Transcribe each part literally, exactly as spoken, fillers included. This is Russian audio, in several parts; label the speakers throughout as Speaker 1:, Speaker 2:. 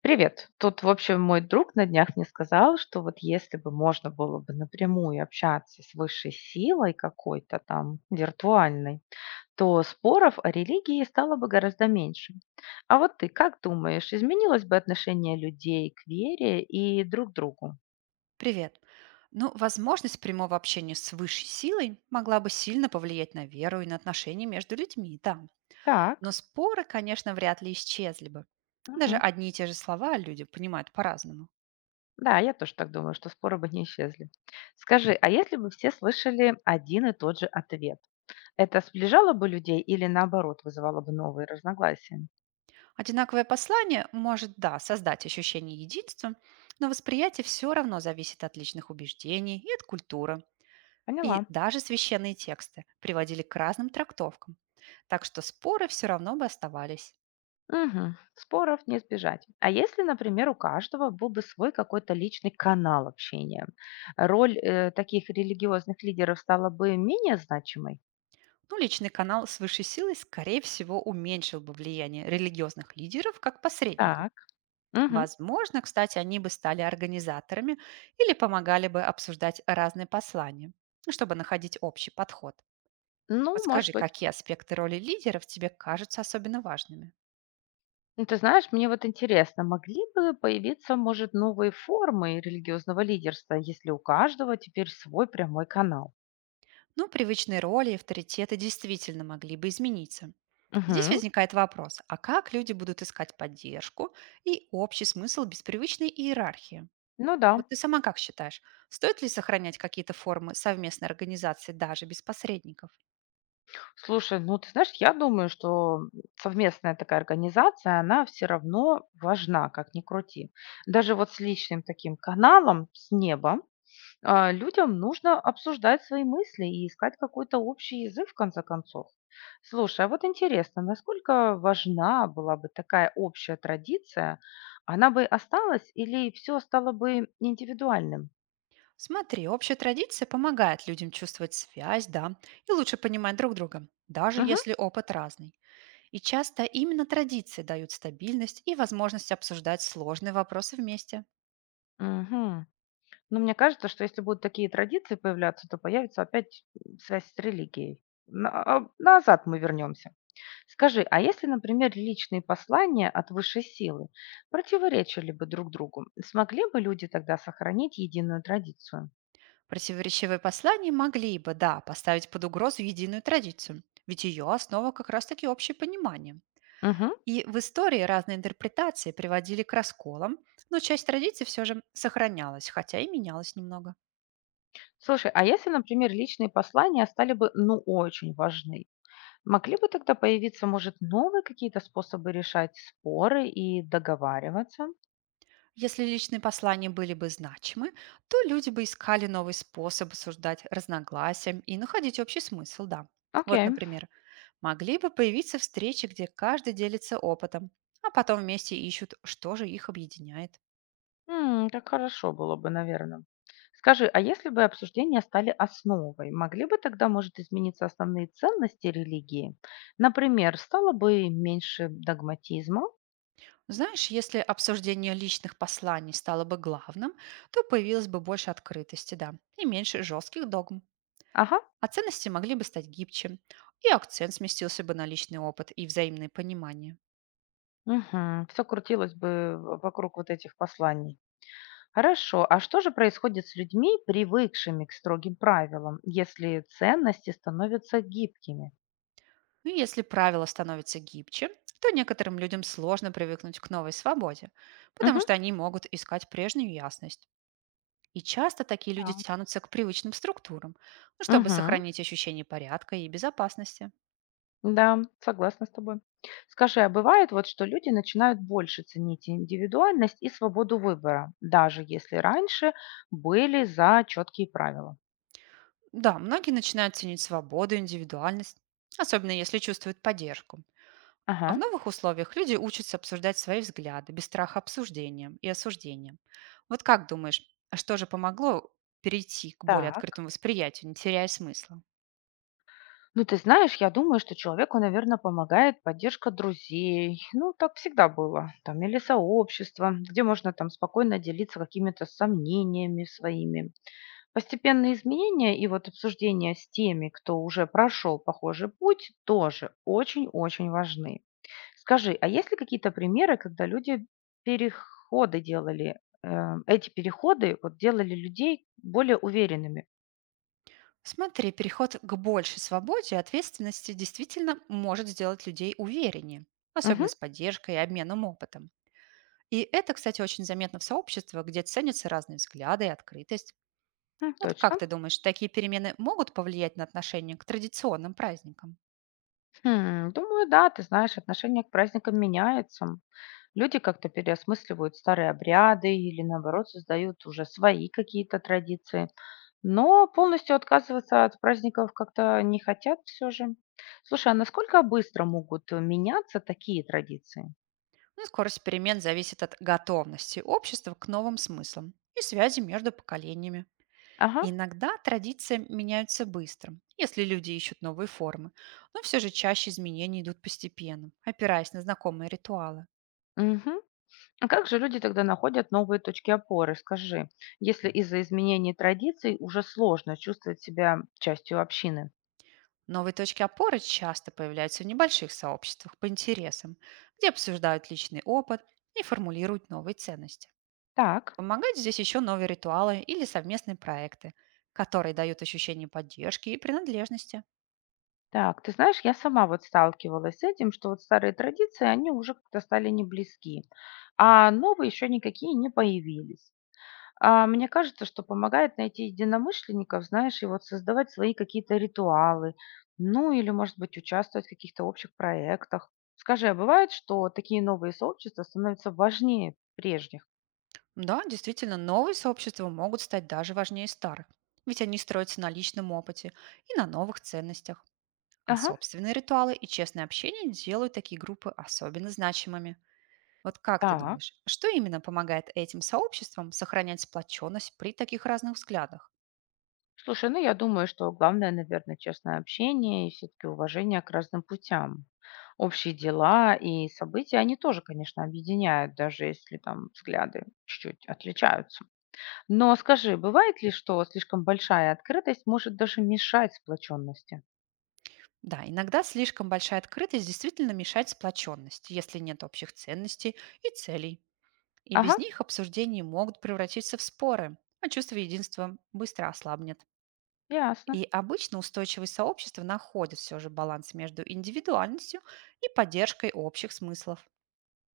Speaker 1: Привет. Тут, в общем, мой друг на днях мне сказал, что вот если бы можно было бы напрямую общаться с высшей силой какой-то там виртуальной, то споров о религии стало бы гораздо меньше. А вот ты как думаешь, изменилось бы отношение людей к вере и друг к другу?
Speaker 2: Привет. Ну, возможность прямого общения с высшей силой могла бы сильно повлиять на веру и на отношения между людьми, да. Но
Speaker 1: Так.
Speaker 2: споры, конечно, вряд ли исчезли бы. Даже
Speaker 1: Мгм.
Speaker 2: одни и те же слова люди понимают по-разному.
Speaker 1: Да, я тоже так думаю, что споры бы не исчезли. Скажи, а если бы все слышали один и тот же ответ, это сближало бы людей или наоборот вызывало бы новые разногласия?
Speaker 2: Одинаковое послание может, да, создать ощущение единства, но восприятие все равно зависит от личных убеждений и от культуры.
Speaker 1: Поняла.
Speaker 2: И даже священные тексты приводили к разным трактовкам. Так что споры все равно бы оставались.
Speaker 1: Мгм. Споров не избежать. А если, например, у каждого был бы свой какой-то личный канал общения, роль э, таких религиозных лидеров стала бы менее значимой?
Speaker 2: Ну, личный канал с высшей силой, скорее всего, уменьшил бы влияние религиозных лидеров как посредников.
Speaker 1: Так. Мгм.
Speaker 2: Возможно, кстати, они бы стали организаторами или помогали бы обсуждать разные послания, ну, чтобы находить общий подход.
Speaker 1: Ну, может
Speaker 2: Подскажи,
Speaker 1: быть.
Speaker 2: какие аспекты роли лидеров тебе кажутся особенно важными?
Speaker 1: Ну, ты знаешь, мне вот интересно, могли бы появиться, может, новые формы религиозного лидерства, если у каждого теперь свой прямой канал?
Speaker 2: Ну, привычные роли и авторитеты действительно могли бы измениться. Здесь
Speaker 1: Мгм.
Speaker 2: возникает вопрос, а как люди будут искать поддержку и общий смысл без привычной иерархии?
Speaker 1: Ну да.
Speaker 2: Вот ты сама как считаешь, стоит ли сохранять какие-то формы совместной организации даже без посредников?
Speaker 1: Слушай, ну ты знаешь, я думаю, что совместная такая организация, она все равно важна, как ни крути. Даже вот с личным таким каналом с неба а, людям нужно обсуждать свои мысли и искать какой-то общий язык в конце концов. Слушай, а вот интересно, насколько важна была бы такая общая традиция? Она бы осталась или все стало бы индивидуальным?
Speaker 2: Смотри, общая традиция помогает людям чувствовать связь, да, и лучше понимать друг друга, даже
Speaker 1: Угу,
Speaker 2: если опыт разный. И часто именно традиции дают стабильность и возможность обсуждать сложные вопросы вместе.
Speaker 1: угу. Но мне кажется, что если будут такие традиции появляться, то появится опять м, связь с религией. На- а, назад мы вернемся. Скажи, а если, например, личные послания от высшей силы противоречили бы друг другу, смогли бы люди тогда сохранить единую традицию?
Speaker 2: Противоречивые послания могли бы, да, поставить под угрозу единую традицию, ведь ее основа как раз-таки общее понимание.
Speaker 1: Мгм.
Speaker 2: И в истории разные интерпретации приводили к расколам, но часть традиций все же сохранялась, хотя и менялась немного.
Speaker 1: Слушай, а если, например, личные послания стали бы, ну, очень важны, могли бы тогда появиться, может, новые какие-то способы решать споры и договариваться?
Speaker 2: Если личные послания были бы значимы, то люди бы искали новый способ осуждать разногласия и находить общий смысл, да. Вот,
Speaker 1: Окей.
Speaker 2: например, могли бы появиться встречи, где каждый делится опытом, а потом вместе ищут, что же их объединяет.
Speaker 1: М, как хорошо было бы, наверное. Скажи, а если бы обсуждения стали основой, могли бы тогда, может, измениться основные ценности религии? Например, стало бы меньше догматизма?
Speaker 2: Знаешь, если обсуждение личных посланий стало бы главным, то появилось бы больше открытости, да, и меньше жестких догм.
Speaker 1: Ага,
Speaker 2: А ценности могли бы стать гибче, и акцент сместился бы на личный опыт и взаимное понимание.
Speaker 1: все крутилось бы в- вокруг вот этих посланий. Хорошо, а что же происходит с людьми, привыкшими к строгим правилам, если ценности становятся гибкими?
Speaker 2: И если правила становятся гибче, то некоторым людям сложно привыкнуть к новой свободе, потому
Speaker 1: Мгм.
Speaker 2: что они могут искать прежнюю ясность. И часто такие
Speaker 1: Да.
Speaker 2: люди тянутся к привычным структурам, ну, чтобы
Speaker 1: Мгм.
Speaker 2: сохранить ощущение порядка и безопасности.
Speaker 1: Да, согласна с тобой. Скажи, а бывает вот, что люди начинают больше ценить индивидуальность и свободу выбора, даже если раньше были за четкие правила?
Speaker 2: Да, многие начинают ценить свободу, индивидуальность, особенно если чувствуют поддержку. А в
Speaker 1: Ага,
Speaker 2: новых условиях люди учатся обсуждать свои взгляды без страха обсуждением и осуждением. Вот как думаешь, а что же помогло перейти к более
Speaker 1: так.
Speaker 2: открытому восприятию, не теряя смысла?
Speaker 1: Ну, ты знаешь, я думаю, что человеку, наверное, помогает поддержка друзей. Ну, так всегда было. Там, или сообщество, где можно там спокойно делиться какими-то сомнениями своими. Постепенные изменения и вот обсуждение с теми, кто уже прошел похожий путь, тоже очень-очень важны. Скажи, а есть ли какие-то примеры, когда люди переходы делали, э, эти переходы вот делали людей более уверенными?
Speaker 2: Смотри, переход к большей свободе и ответственности действительно может сделать людей увереннее, особенно
Speaker 1: Мгм,
Speaker 2: с поддержкой и обменом опытом. И это, кстати, очень заметно в сообществах, где ценятся разные взгляды и открытость.
Speaker 1: м,
Speaker 2: Вот как
Speaker 1: точно.
Speaker 2: ты думаешь, такие перемены могут повлиять на отношение к традиционным праздникам?
Speaker 1: Хм, думаю, да, ты знаешь, отношение к праздникам меняется. Люди как-то переосмысливают старые обряды или, наоборот, создают уже свои какие-то традиции. Но полностью отказываться от праздников как-то не хотят все же. Слушай, а насколько быстро могут э, меняться такие традиции?
Speaker 2: Ну, скорость перемен зависит от готовности общества к новым смыслам и связи между поколениями.
Speaker 1: Ага.
Speaker 2: Иногда традиции меняются быстро, если люди ищут новые формы, но все же чаще изменения идут постепенно, опираясь на знакомые ритуалы.
Speaker 1: Мгм. А как же люди тогда находят новые точки опоры, скажи, если из-за изменений традиций уже сложно чувствовать себя частью общины?
Speaker 2: Новые точки опоры часто появляются в небольших сообществах по интересам, где обсуждают личный опыт и формулируют новые ценности.
Speaker 1: Так,
Speaker 2: Помогают здесь еще новые ритуалы или совместные проекты, которые дают ощущение поддержки и принадлежности.
Speaker 1: так, ты знаешь, я сама вот сталкивалась с этим, что вот старые традиции, они уже как-то стали не близки, а новые еще никакие не появились. А, мне кажется, что помогает найти единомышленников, знаешь, и вот создавать свои какие-то ритуалы, ну или, может быть, участвовать в каких-то общих проектах. Скажи, а бывает, что такие новые сообщества становятся важнее прежних?
Speaker 2: Да, действительно, новые сообщества могут стать даже важнее старых, ведь они строятся на личном опыте и на новых ценностях. А
Speaker 1: Ага.
Speaker 2: собственные ритуалы и честное общение делают такие группы особенно значимыми. Вот как ты
Speaker 1: Так.
Speaker 2: думаешь, что именно помогает этим сообществам сохранять сплоченность при таких разных взглядах?
Speaker 1: Слушай, ну я думаю, что главное, наверное, честное общение и все-таки уважение к разным путям. Общие дела и события, они тоже, конечно, объединяют, даже если там взгляды чуть-чуть отличаются. Но скажи, бывает ли, что слишком большая открытость может даже мешать сплоченности?
Speaker 2: Да, иногда слишком большая открытость действительно мешает сплоченности, если нет общих ценностей и целей. И без
Speaker 1: Ага,
Speaker 2: них обсуждения могут превратиться в споры, а чувство единства быстро ослабнет.
Speaker 1: ясно.
Speaker 2: И обычно устойчивые сообщества находят все же баланс между индивидуальностью и поддержкой общих смыслов.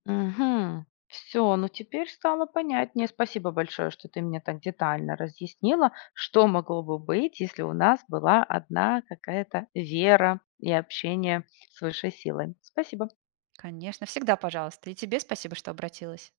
Speaker 1: Угу. Все, ну теперь стало понятнее. Спасибо большое, что ты мне так детально разъяснила, что могло бы быть, если у нас была одна какая-то вера и общение с высшей силой. Спасибо.
Speaker 2: Конечно, всегда пожалуйста. И тебе спасибо, что обратилась.